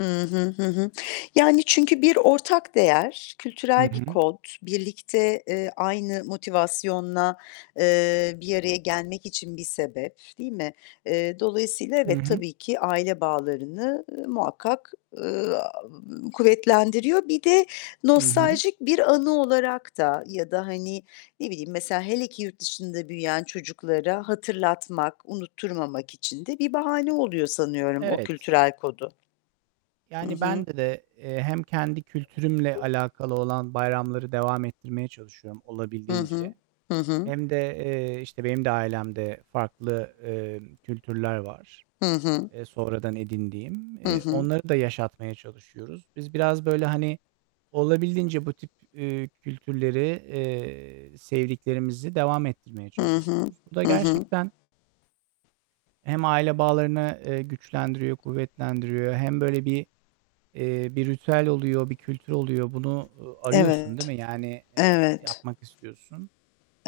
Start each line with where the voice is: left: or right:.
left: Hı hı, hı hı. Yani, çünkü bir ortak değer,
right: Hı
left: kültürel bir
right: hı.
left: kod, birlikte, eee, aynı motivasyonla, eee, bir araya gelmek için bir sebep, değil mi? Eee, dolayısıyla
right: Hı
left: evet
right: hı.
left: tabii ki aile bağlarını, ııı, muhakkak, ııı, kuvvetlendiriyor. Bir de
right: Hı hı.
left: nostaljik bir anı olarak da ya da hani, ne bileyim, mesela, hele ki yurt dışında büyüyen çocuklara hatırlatmak, unutturmamak için de bir bahane oluyor sanıyorum o
right: Evet.
left: kültürel kodu. Hı
right: Yani,
left: hı.
right: bende, eee, hem kendi kültürümle alakalı olan bayramları devam ettirmeye çalışıyorum
left: Hı
right: olabildiğince.
left: hı. Hı hı.
right: Hem de, eee, işte benim de ailemde farklı, emm, kültürler var,
left: Hı hı.
right: eee, sonradan edindiğim,
left: Hı
right: eee,
left: hı.
right: onları da yaşatmaya çalışıyoruz. Biz biraz, böyle, hani, olabildiğince bu tip, ııı, kültürleri, eee, sevdiklerimizi devam ettirmeye
left: Hı hı.
right: çalışıyoruz. Bu da
left: Hı hı.
right: gerçekten hem aile bağlarını, eee, güçlendiriyor, kuvvetlendiriyor. Hem böyle bir, eee, bir ritüel oluyor, bir kültür oluyor. Bunu arıyorsun, değil
left: Evet.
right: mi? Yani, eee,
left: Evet.
right: yapmak istiyorsun.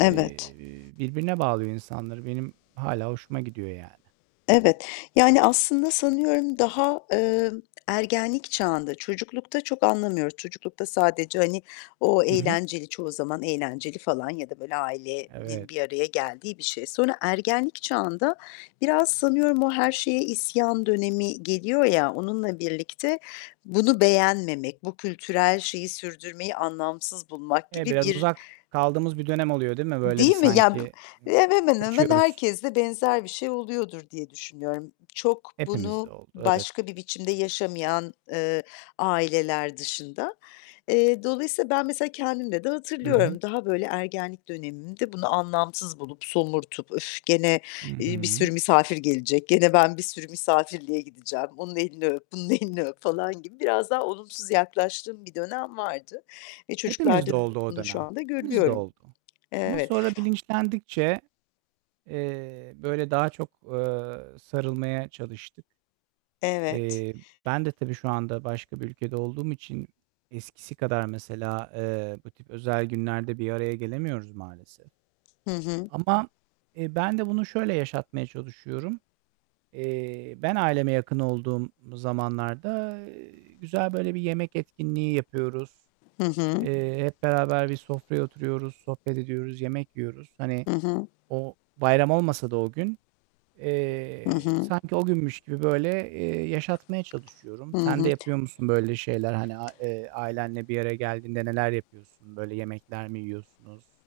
right: Eee, birbirine bağlıyor insanları. Benim hâlâ hoşuma gidiyor yani.
left: Evet. Yani, aslında, sanıyorum, daha, emm, ergenlik çağında, çocuklukta çok anlamıyoruz, çocuklukta sadece, hani, o
right: Hı hı.
left: eğlenceli, çoğu zaman eğlenceli falan ya da böyle,
right: Evet.
left: ailenin bir araya geldiği bir şey. Sonra ergenlik çağında biraz sanıyorum o her şeye isyan dönemi geliyor ya, onunla birlikte bunu beğenmemek, bu kültürel şeyi sürdürmeyi anlamsız bulmak
right: Eee,
left: gibi
right: biraz
left: bir,
right: uzak kaldığımız bir dönem oluyor değil mi,
left: e
right: böyle, bir?
left: Değil mi ya
right: Sanki, ımm,
left: Hemen hemen
right: kaçıyoruz.
left: herkesle benzer bir şey oluyordur diye düşünüyorum. Çok
right: Hepimizde
left: bunu
right: oldu. Evet.
left: başka bir biçimde yaşamayan, eee, aileler dışında. Eee, dolayısıyla ben, mesela, kendimde de
right: Hı hı.
left: hatırlıyorum. Daha böyle ergenlik dönemimde bunu anlamsız bulup, somurtup, "Öf gene,
right: Hı
left: iii, bir
right: hı.
left: sürü misafir gelecek, gene ben bir sürü misafirliğe gideceğim, onun elini öp, bunun elini öp." falan gibi biraz daha olumsuz yaklaştığım bir dönem vardı. E,
right: Hepimizde
left: çocuklarda da
right: oldu o
left: bunu şu
right: dönem.
left: anda
right: Hepimizde
left: görüyorum.
right: oldu. Ama
left: Evet.
right: sonra bilinçlendikçe, eee, böyle, daha çok, ııı, sarılmaya çalıştık.
left: Evet.
right: Eee, ben de tabii şu anda başka bir ülkede olduğum için eskisi kadar, mesela, eee, bu tip özel günlerde bir araya gelemiyoruz maalesef.
left: Hı hı.
right: Ama, eee, ben de bunu şöyle yaşatmaya çalışıyorum. Eee, ben aileme yakın olduğum zamanlarda, güzel böyle bir yemek etkinliği yapıyoruz.
left: Hı hı.
right: Eee, hep beraber bir sofraya oturuyoruz, sohbet ediyoruz, yemek yiyoruz. Hani,
left: Hı hı.
right: o, bayram olmasa da o gün,
left: Hı
right: eee,
left: hı.
right: sanki o günmüş gibi böyle, eee, yaşatmaya çalışıyorum.
left: Hı
right: Sen de
left: hı.
right: yapıyor musun böyle şeyler? Hani a eee, ailenle bir araya geldiğinde neler yapıyorsun? Böyle yemekler mi yiyorsunuz?